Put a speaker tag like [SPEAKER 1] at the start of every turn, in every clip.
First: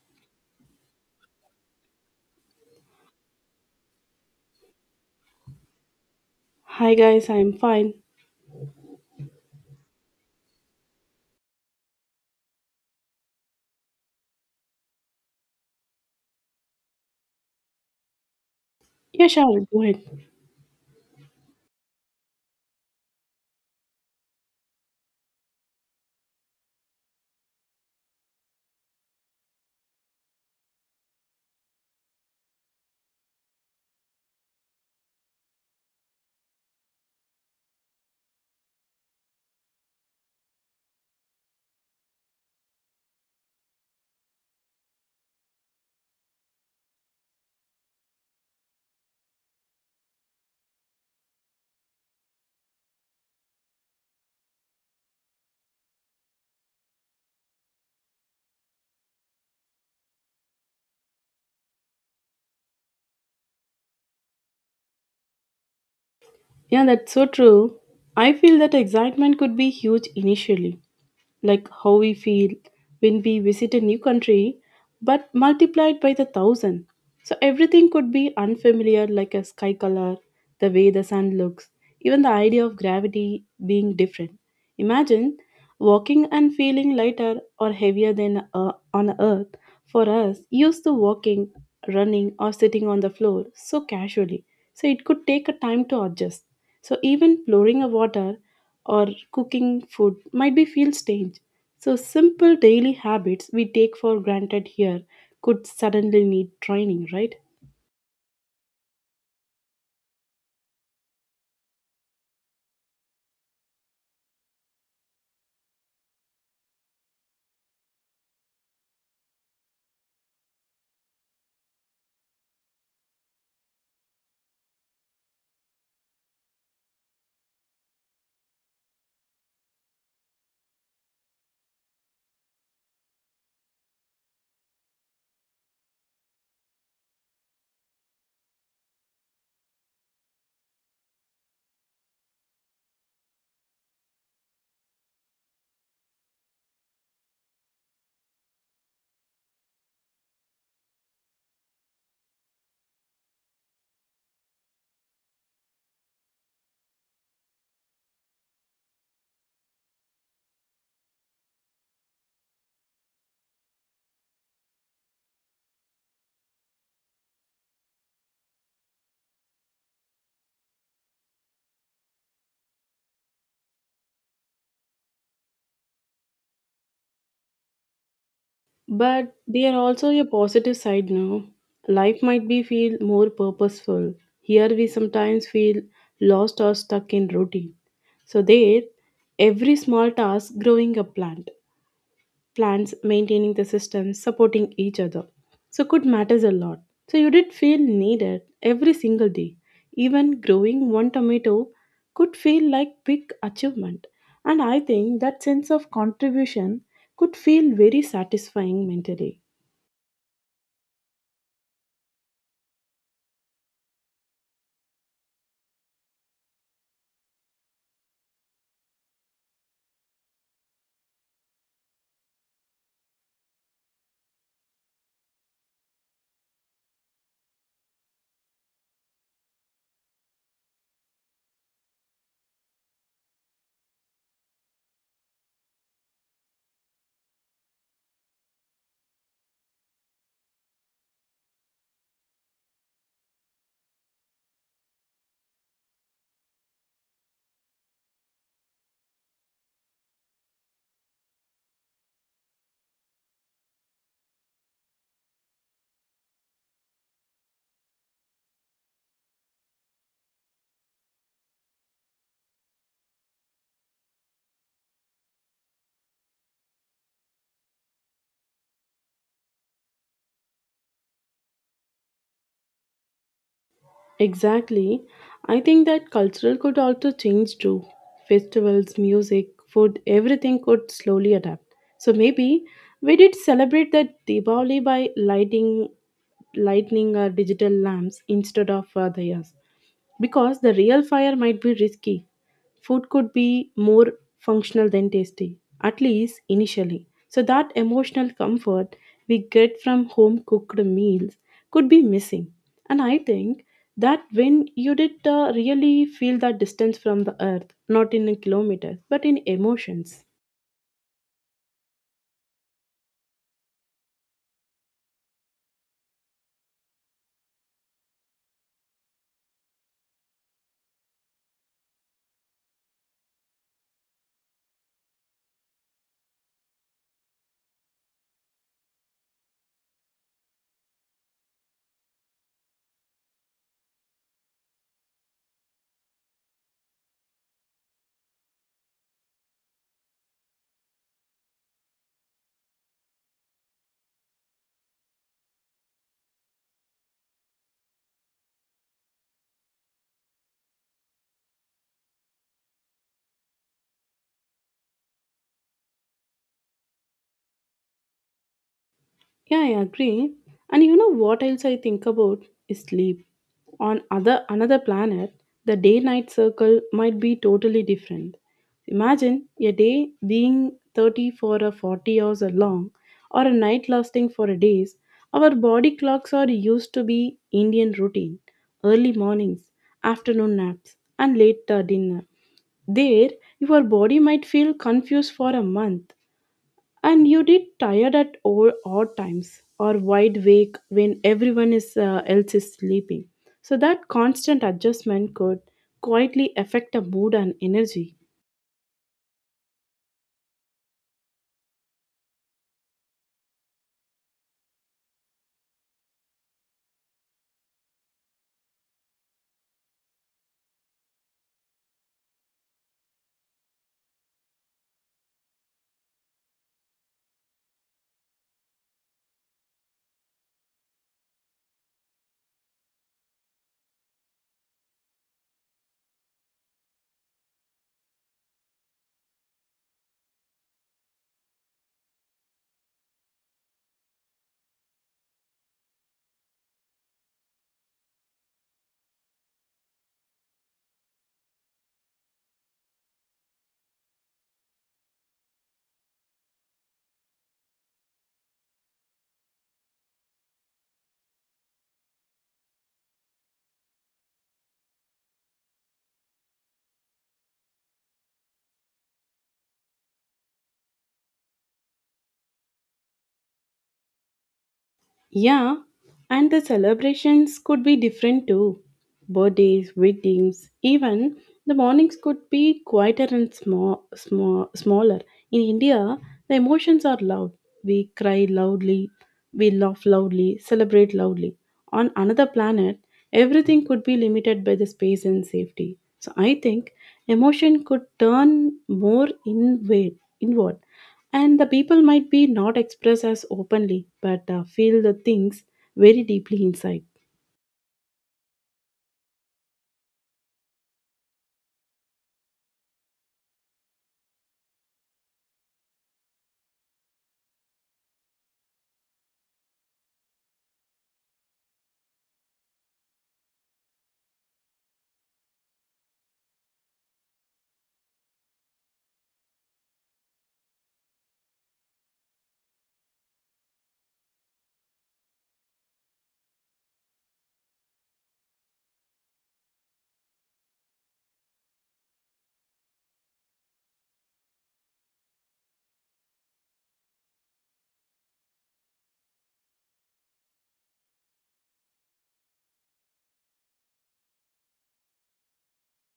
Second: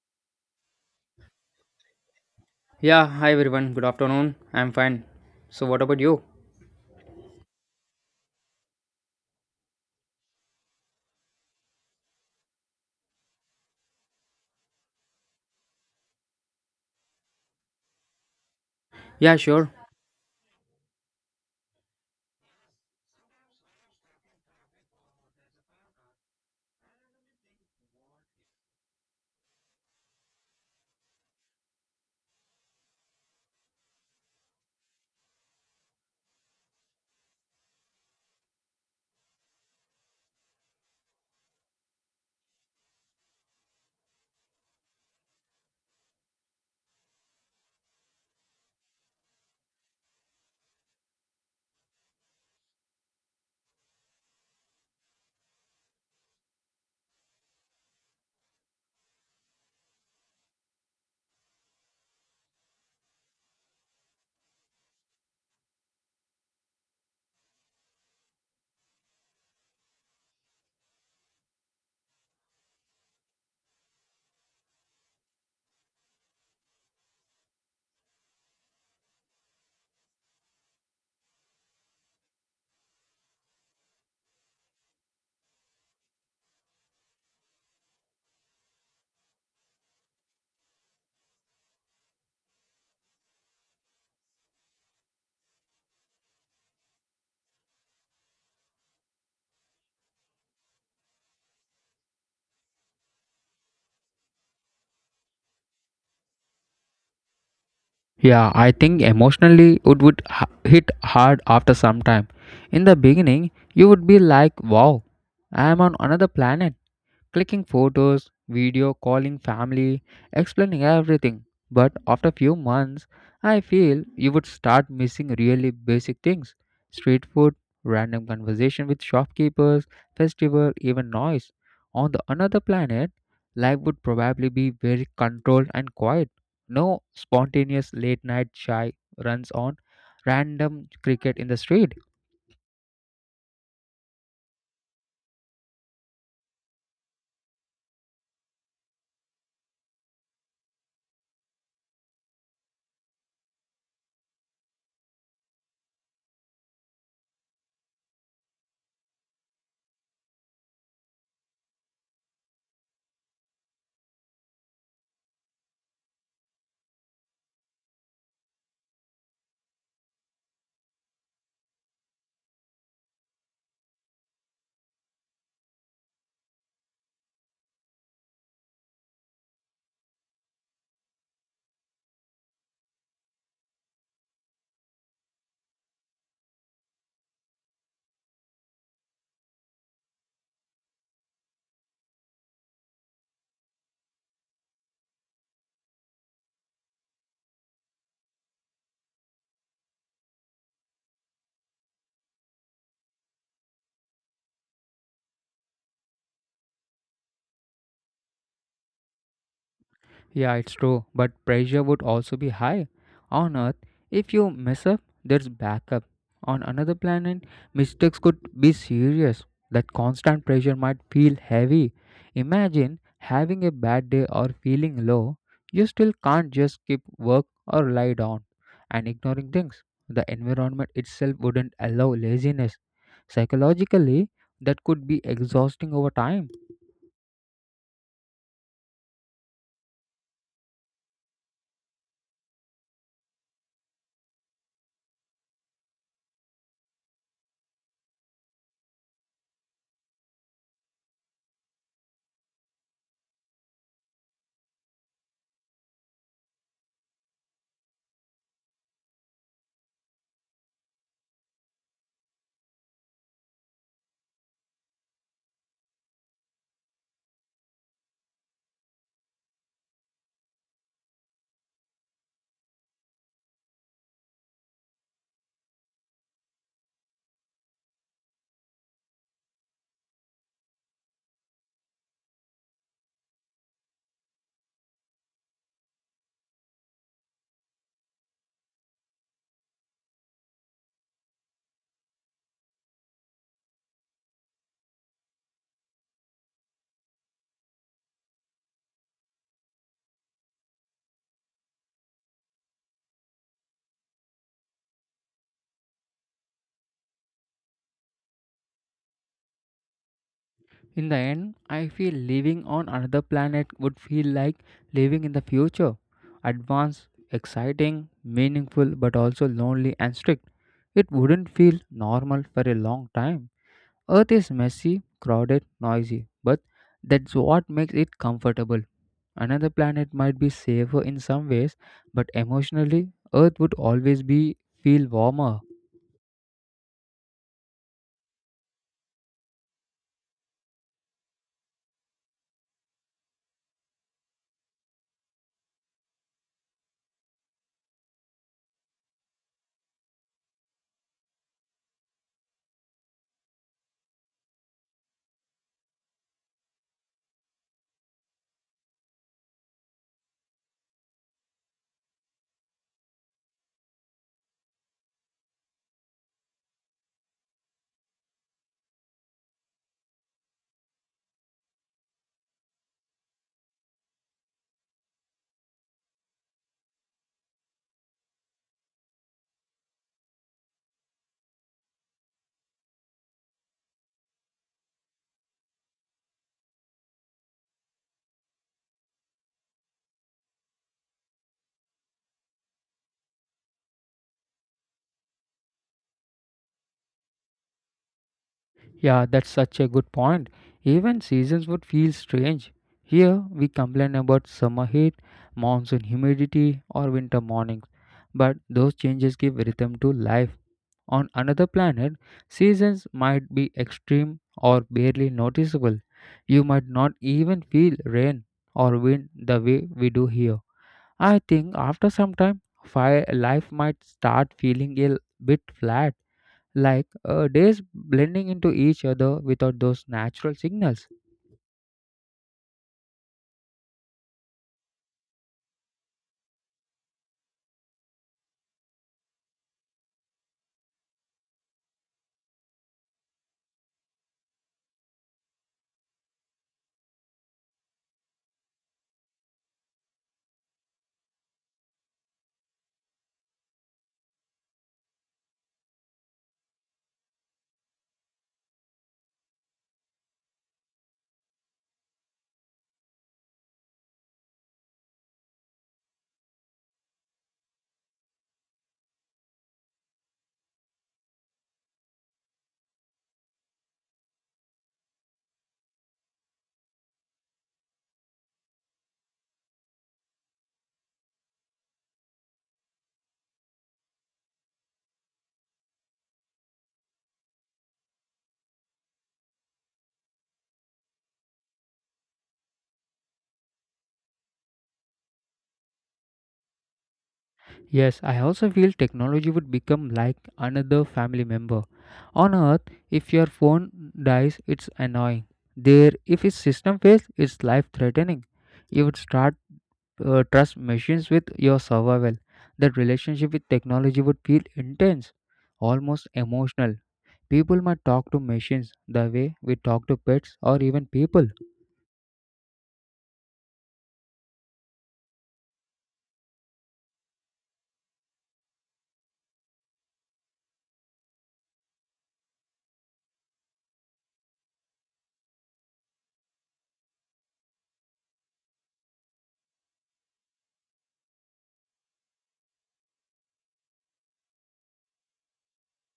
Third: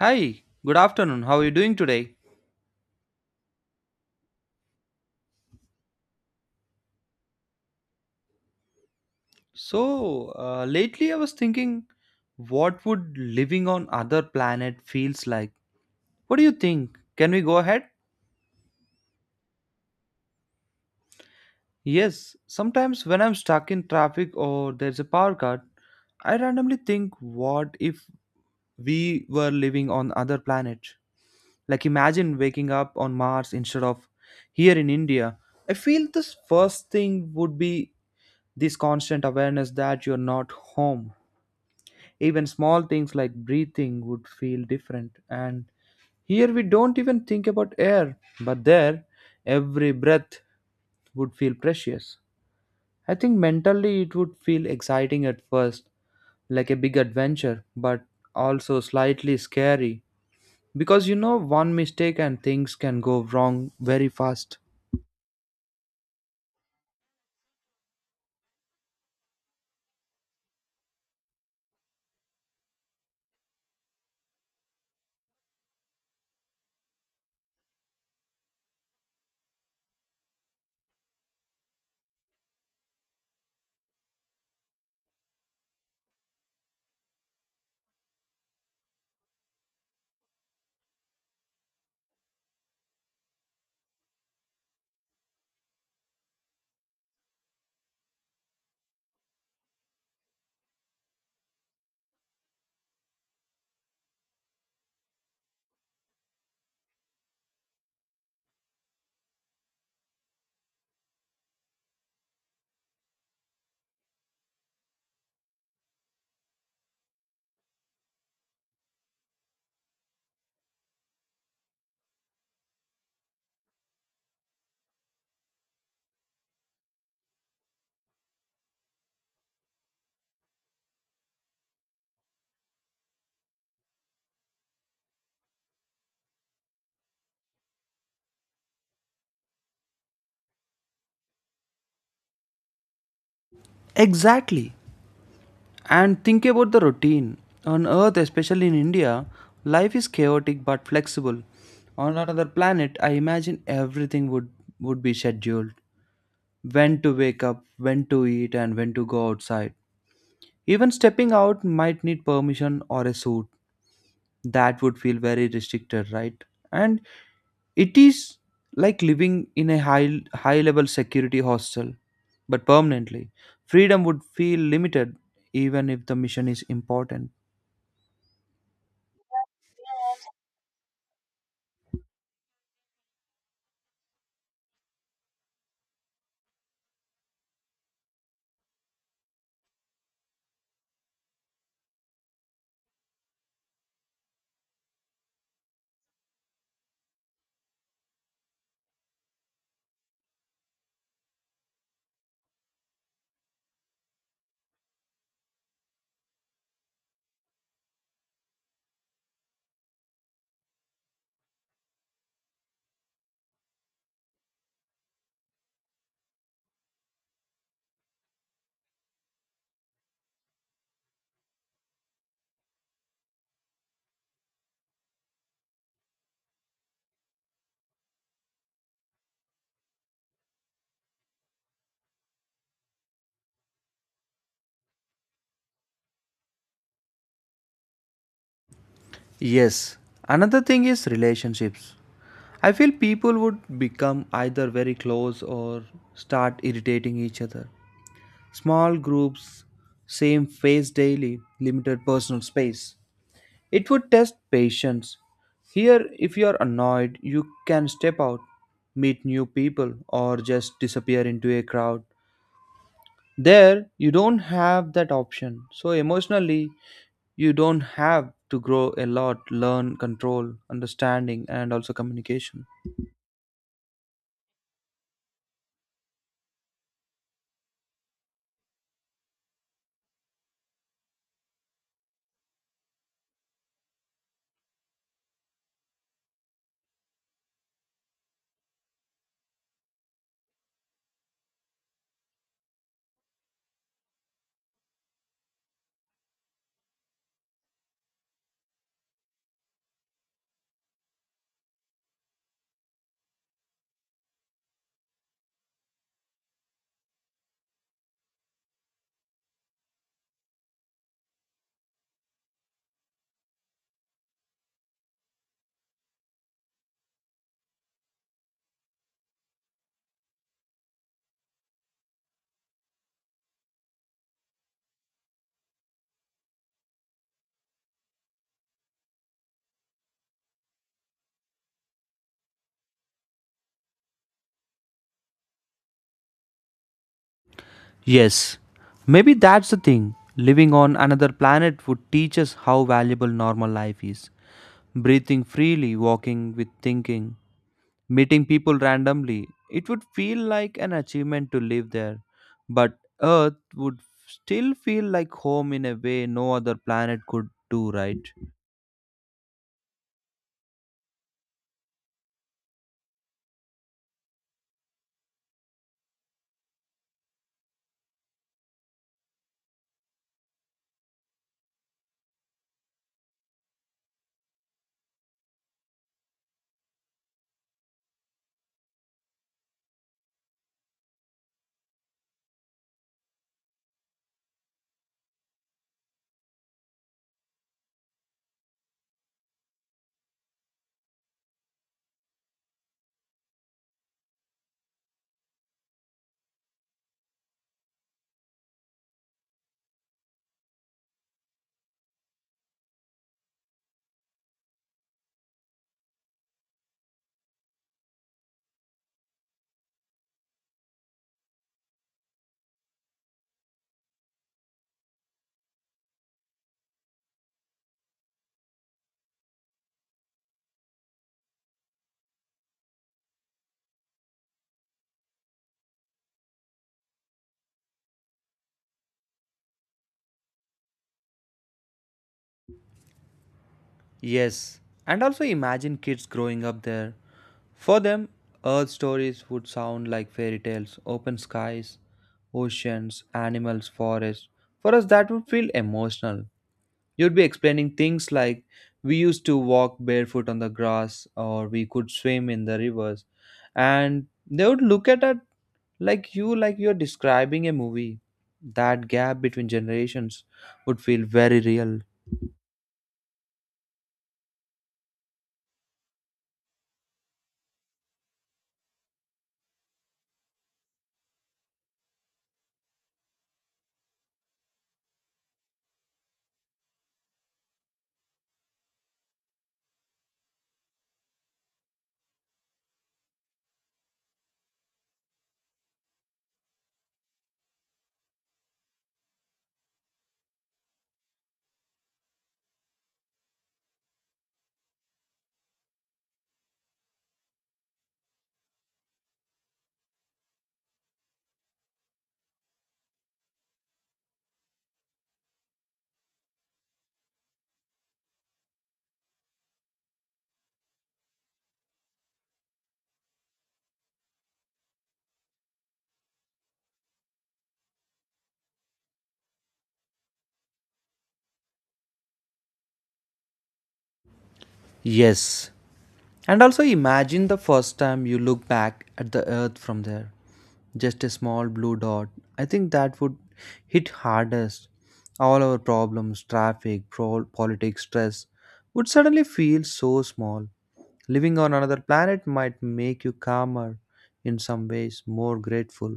[SPEAKER 1] Hi, good afternoon. How are you doing today?
[SPEAKER 2] Yeah, hi everyone. Good afternoon. I'm fine. So, what about you?
[SPEAKER 3] Hi guys, I'm fine.
[SPEAKER 1] Lately I was thinking, what would living on other planet feels like? What do you think? Can we go ahead?
[SPEAKER 3] Yeah,
[SPEAKER 2] Yeah,
[SPEAKER 3] sure,
[SPEAKER 2] sure.
[SPEAKER 3] go ahead.
[SPEAKER 1] Yes, sometimes when I'm stuck in traffic or there's a power cut, I randomly think, what if we were living on other planet? Like imagine waking up on Mars instead of here in India. I feel this first thing would be this constant awareness that you're not home. Even small things like breathing would feel different. And here we don't even think about air, but there, every breath would feel precious. I think mentally it would feel exciting at first, like a big adventure, but also slightly scary. Because you know, one mistake and things can go wrong very fast.
[SPEAKER 3] Yeah, that's so true. I feel that excitement could be huge initially, like how we feel when we visit a new country, but multiplied by the thousand. So everything could be unfamiliar, like a sky color, the way the sun looks, even the idea of gravity being different. Imagine walking and feeling lighter or heavier than on earth. For us, used to walking, running, or sitting on the floor so casually. So it could take a time to adjust. So even pouring a water or cooking food might be feel strange. So simple daily habits we take for granted here could suddenly need training, right?
[SPEAKER 2] Yeah, I think emotionally it would hit hard after some time. In the beginning, you would be like, wow, I am on another planet. Clicking photos, video, calling family, explaining everything. But after few months, I feel you would start missing really basic things, street food, random conversation with shopkeepers, festival, even noise. On the another planet, life would probably be very controlled and quiet. No spontaneous late night shy runs on random cricket in the street.
[SPEAKER 1] Exactly. And think about the routine. On Earth, especially in India, life is chaotic but flexible. On another planet, I imagine everything would be scheduled, when to wake up, when to eat, and when to go outside. Even stepping out might need permission or a suit. That would feel very restricted, right? And it is like living in a high level security hostel, but permanently. Freedom would feel limited even if the mission is important.
[SPEAKER 3] But they are also a positive side now. Life might be feel more purposeful. Here we sometimes feel lost or stuck in routine. So there, every small task growing a plant. Plants, maintaining the system, supporting each other. So could matters a lot. So you did feel needed every single day. Even growing one tomato could feel like big achievement. And I think that sense of contribution could feel very satisfying mentally.
[SPEAKER 2] Yeah, it's true, but pressure would also be high. On Earth, if you mess up, there's backup. On another planet, mistakes could be serious. That constant pressure might feel heavy. Imagine having a bad day or feeling low. You still can't just skip work or lie down and ignoring things. The environment itself wouldn't allow laziness. Psychologically, that could be exhausting over time.
[SPEAKER 1] Yes. Another thing is relationships. I feel people would become either very close or start irritating each other. Small groups, same face daily, limited personal space. It would test patience. Here, if you are annoyed, you can step out, meet new people, or just disappear into a crowd. There, you don't have that option. So, emotionally, you don't have to grow a lot, learn, control, understanding, and also communication.
[SPEAKER 3] Exactly. I think that cultural could also change too. Festivals, music, food, everything could slowly adapt. So maybe we did celebrate that Diwali by lighting lightning or digital lamps instead of dayas because the real fire might be risky. Food could be more functional than tasty, at least initially. So, that emotional comfort we get from home cooked meals could be missing. And I think that when you did really feel that distance from the earth, not in kilometers, but in emotions.
[SPEAKER 2] In the end, I feel living on another planet would feel like living in the future. Advanced, exciting, meaningful, but also lonely and strict. It wouldn't feel normal for a long time. Earth is messy, crowded, noisy, but that's what makes it comfortable. Another planet might be safer in some ways, but emotionally, Earth would always be feel warmer.
[SPEAKER 1] Yes, maybe that's the thing. Living on another planet would teach us how valuable normal life is. Breathing freely, walking with thinking, meeting people randomly, it would feel like an achievement to live there. But Earth would still feel like home in a way no other planet could do, right?
[SPEAKER 3] Yeah, I agree. And you know what else I think about is sleep. On other another planet, the day-night circle might be totally different. Imagine a day being 30 for a 40 hours or long, or a night lasting for a days. Our body clocks are used to be Indian routine, early mornings, afternoon naps, and late dinner. There, your body might feel confused for a month. And you did tired at all odd times or wide awake when everyone is, else is sleeping. So that constant adjustment could quietly affect the mood and energy.
[SPEAKER 2] Yeah, that's such a good point. Even seasons would feel strange. Here, we complain about summer heat, monsoon humidity, or winter mornings. But those changes give rhythm to life. On another planet, seasons might be extreme or barely noticeable. You might not even feel rain or wind the way we do here. I think after some time, fire life might start feeling a bit flat, like days blending into each other without those natural signals.
[SPEAKER 1] Yes, and also imagine kids growing up there. For them, Earth stories would sound like fairy tales, open skies, oceans, animals, forests. For us, that would feel emotional. You'd be explaining things like we used to walk barefoot on the grass or we could swim in the rivers. And they would look at it like you're describing a movie. That gap between generations would feel very real.
[SPEAKER 3] Yeah, and the celebrations could be different too. Birthdays, weddings, even the mornings could be quieter and smaller. In India, the emotions are loud. We cry loudly, we laugh loudly, celebrate loudly. On another planet, everything could be limited by the space and safety. So I think emotion could turn more inward, inward and the people might be not expressed as openly but feel the things very deeply inside,
[SPEAKER 2] Yes, I also feel technology would become like another family member. On Earth, if your phone dies, it's annoying. There, if its system fails, it's life threatening. You would start trust machines with your survival. That relationship with technology would feel intense, almost emotional. People might talk to machines the way we talk to pets or even people.
[SPEAKER 1] Yes, and also imagine the first time you look back at the earth from there. Just a small blue dot. I think that would hit hardest. All our problems, traffic, politics, stress would suddenly feel so small. Living on another planet might make you calmer, in some ways, more grateful.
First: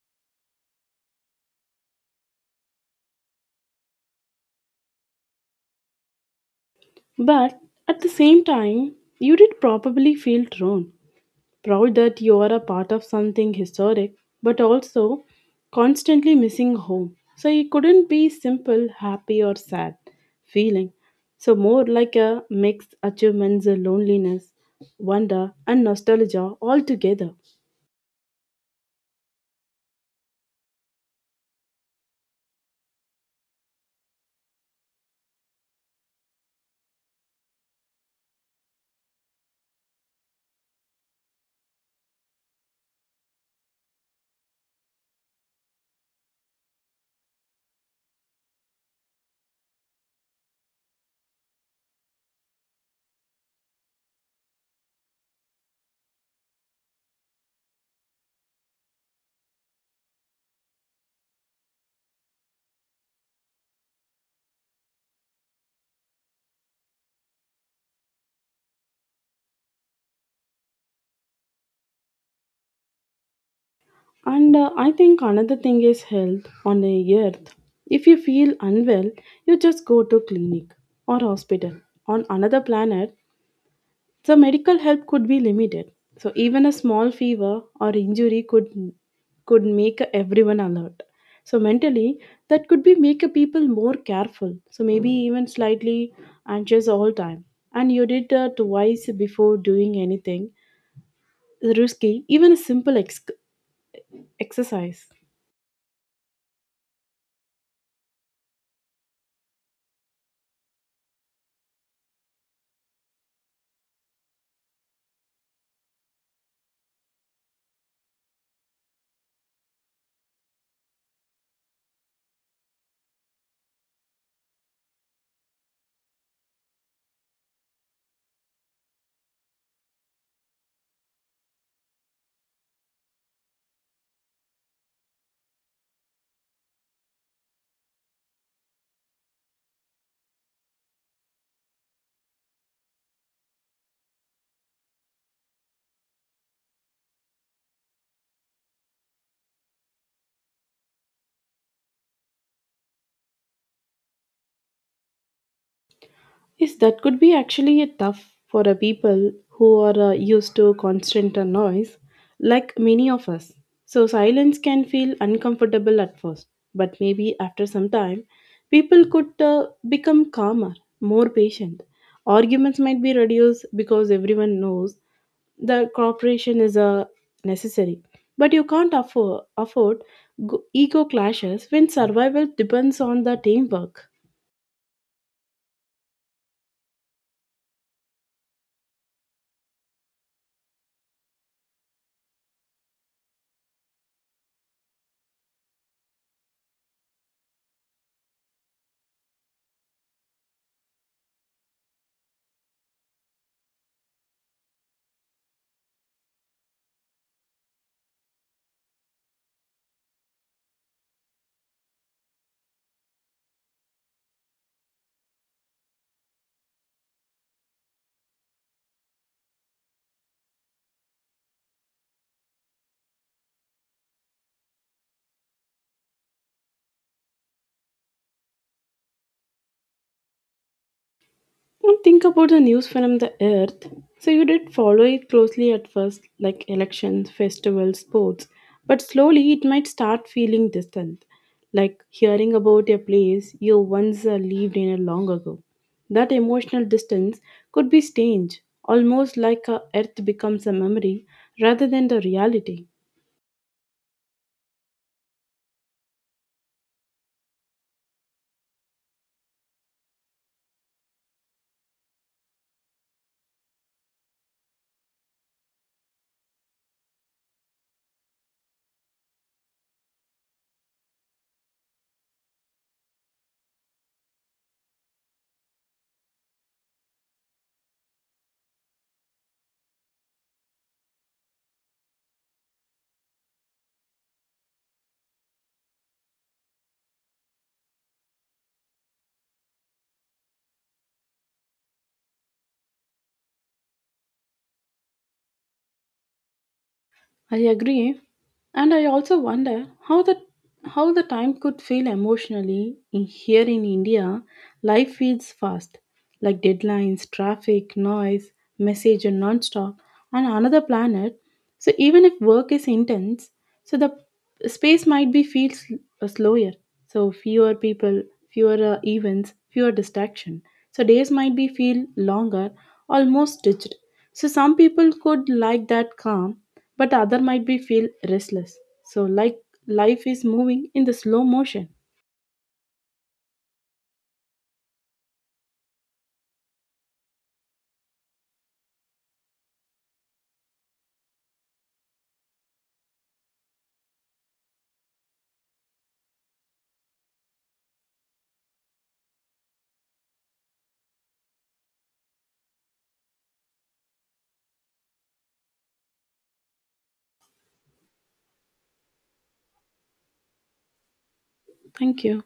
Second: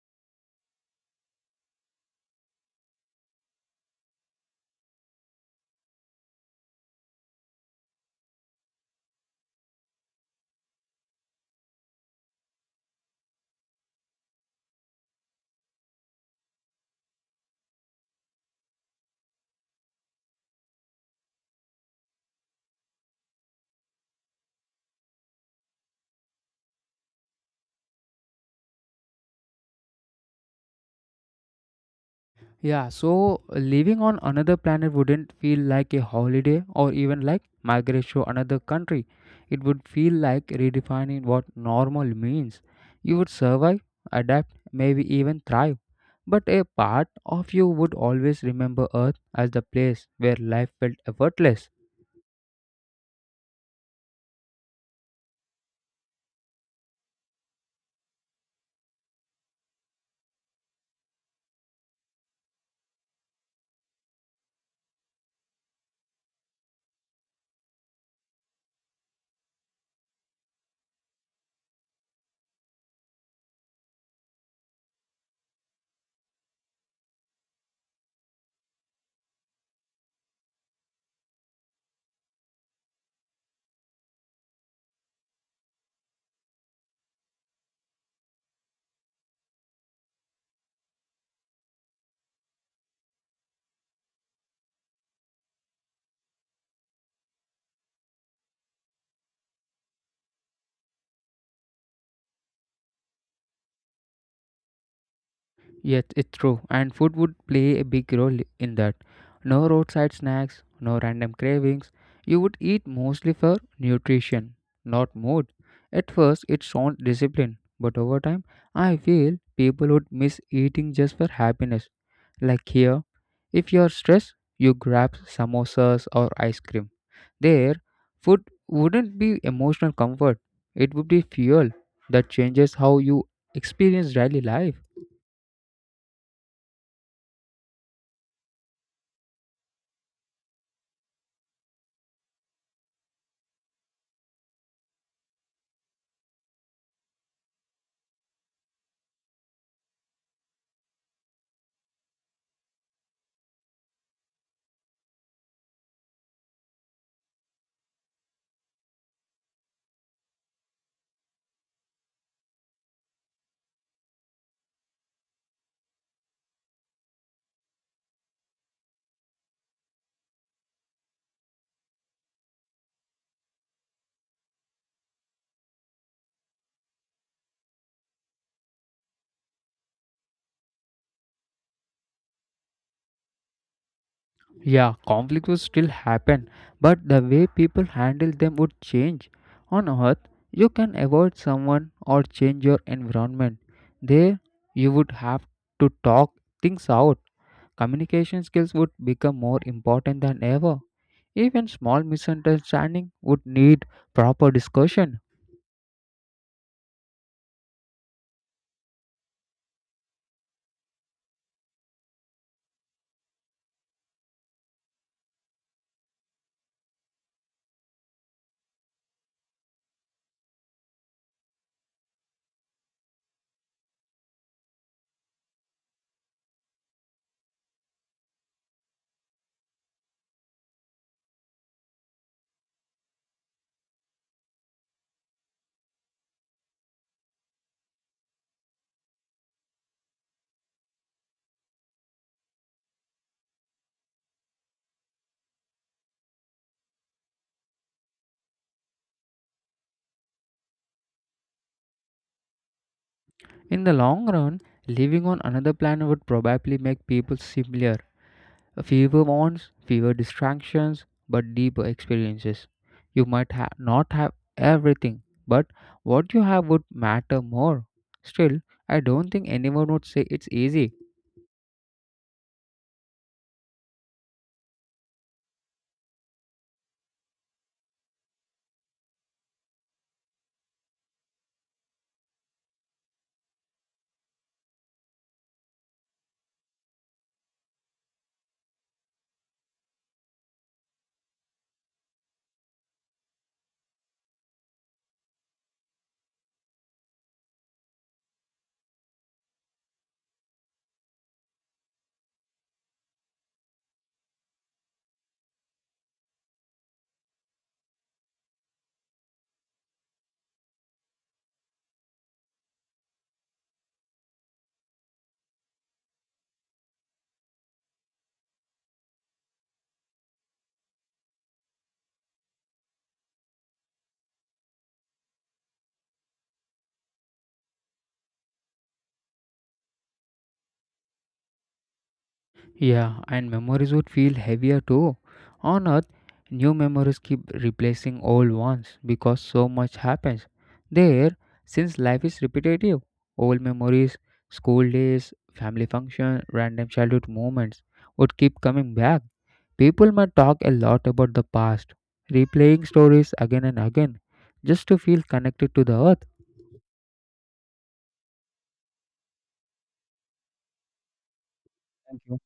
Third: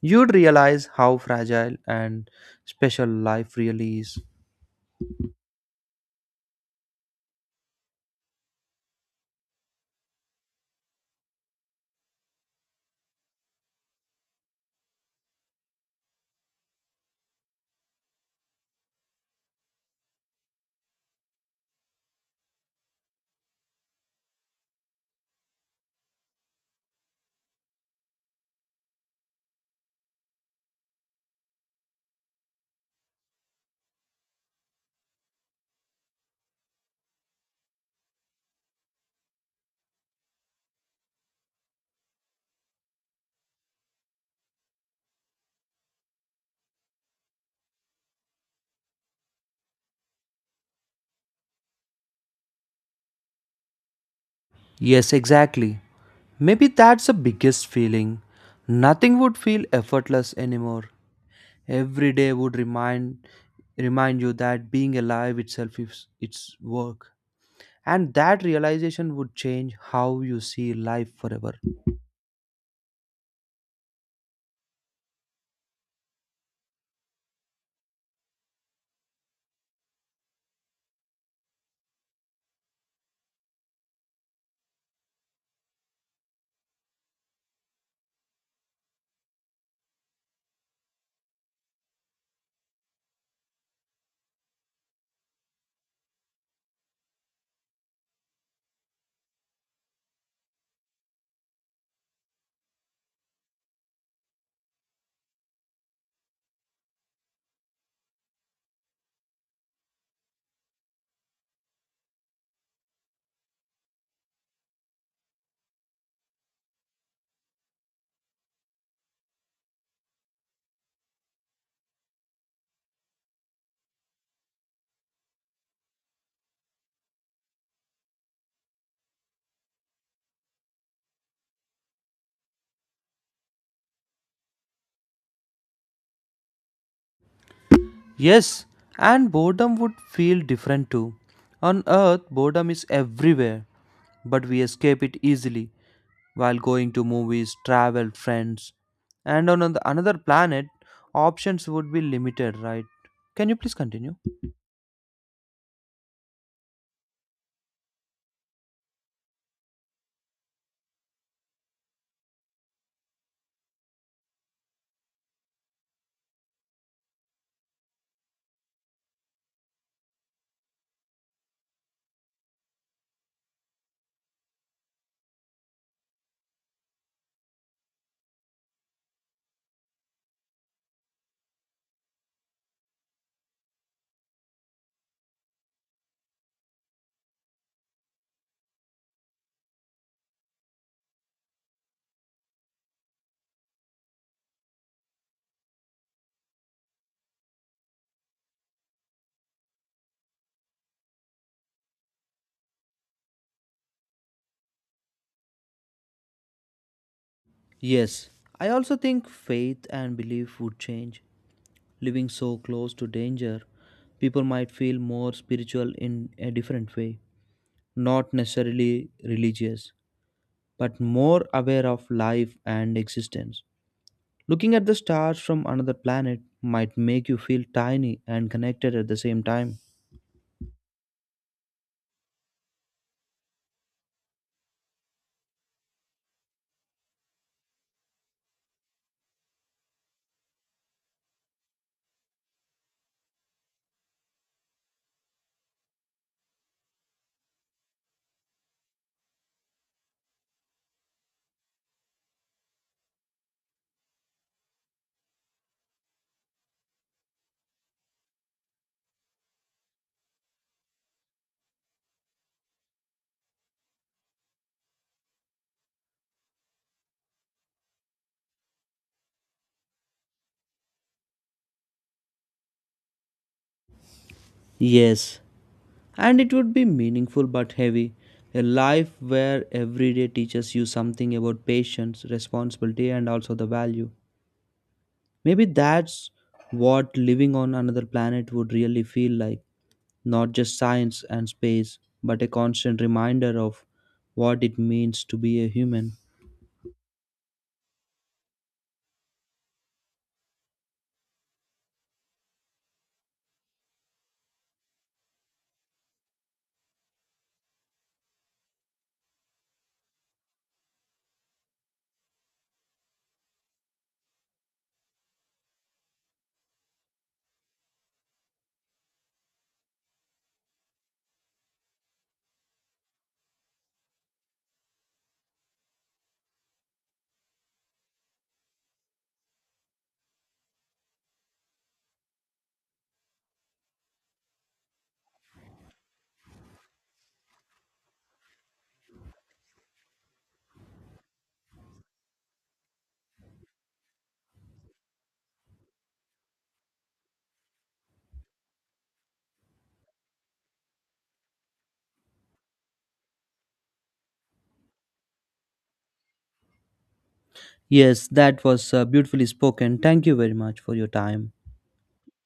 [SPEAKER 1] You'd realize how fragile and special life really is.
[SPEAKER 3] but at the same time you did probably feel thrown proud that you are a part of something historic, but also constantly missing home, so it couldn't be simple happy or sad feeling, so more like a mixed achievements, loneliness, wonder and nostalgia all together.
[SPEAKER 2] Yeah, so living on another planet wouldn't feel like a holiday or even like migration to another country. It would feel like redefining what normal means. You would survive, adapt, maybe even thrive. But a part of you would always remember Earth as the place where life felt effortless.
[SPEAKER 1] Yes, exactly. Maybe that's the biggest feeling. Nothing would feel effortless anymore. Every day would remind you that being alive itself is its work. And that realization would change how you see life forever.
[SPEAKER 3] And I think another thing is health on the earth. If you feel unwell, you just go to clinic or hospital. On another planet, the medical help could be limited. So even a small fever or injury could make everyone alert. So mentally, that could be make a people more careful. So maybe even slightly anxious all time. And you did twice before doing anything risky, even a exercise.
[SPEAKER 2] Yes, it's true, and food would play a big role in that. No roadside snacks, no random cravings. You would eat mostly for nutrition, not mood. At first, it sounds disciplined, but over time, I feel people would miss eating just for happiness. Like here, if you're stressed, you grab samosas or ice cream. There, food wouldn't be emotional comfort, it would be fuel that changes how you experience daily life.
[SPEAKER 1] Yes, and boredom would feel different too. On earth, boredom is everywhere, but we escape it easily, while going to movies, travel, friends, and another planet, options would be limited, right? Can you please continue?
[SPEAKER 3] Yes, that could be actually a tough for a people who are used to constant noise, like many of us. So silence can feel uncomfortable at first, but maybe after some time, people could become calmer, more patient. Arguments might be reduced because everyone knows the cooperation is necessary. But you can't afford ego clashes when survival depends on the teamwork.
[SPEAKER 2] Yeah, conflict will still happen, but the way people handle them would change. On Earth, you can avoid someone or change your environment. There, you would have to talk things out. Communication skills would become more important than ever. Even small misunderstanding would need proper discussion.
[SPEAKER 1] Yes, I also think faith and belief would change. Living so close to danger, people might feel more spiritual in a different way. Not necessarily religious, but more aware of life and existence. Looking at the stars from another planet might make you feel tiny and connected at the same time.
[SPEAKER 3] Now think about the news from the earth. So you did follow it closely at first, like elections, festivals, sports, but slowly it might start feeling distant, like hearing about a place you once lived in a long ago. That emotional distance could be strange, almost like a earth becomes a memory rather than the reality.
[SPEAKER 2] In the long run, living on another planet would probably make people simpler. Fewer wants, fewer distractions, but deeper experiences. You might not have everything, but what you have would matter more. Still, I don't think anyone would say it's easy.
[SPEAKER 1] Yes, and it would be meaningful but heavy. A life where every day teaches you something about patience, responsibility, and also the value. Maybe that's what living on another planet would really feel like, not just science and space, but a constant reminder of what it means to be a human.
[SPEAKER 3] I agree. And I also wonder how the time could feel emotionally in here in India. Life feels fast, like deadlines, traffic, noise, message and non-stop, and another planet. So even if work is intense, so the space might be feels slower, so fewer people, fewer events, fewer distraction, so days might be feel longer, almost digit, so some people could like that calm, but other might be feel restless, so like life is moving in the slow motion.
[SPEAKER 2] Yeah, and memories would feel heavier too. On Earth, new memories keep replacing old ones because so much happens. There, since life is repetitive, old memories, school days, family function, random childhood moments would keep coming back. People might talk a lot about the past, replaying stories again and again, just to feel connected to the earth.
[SPEAKER 1] Yes, that was beautifully spoken. Thank you very much for your time.
[SPEAKER 2] Thank
[SPEAKER 3] Thank
[SPEAKER 2] you.
[SPEAKER 3] you.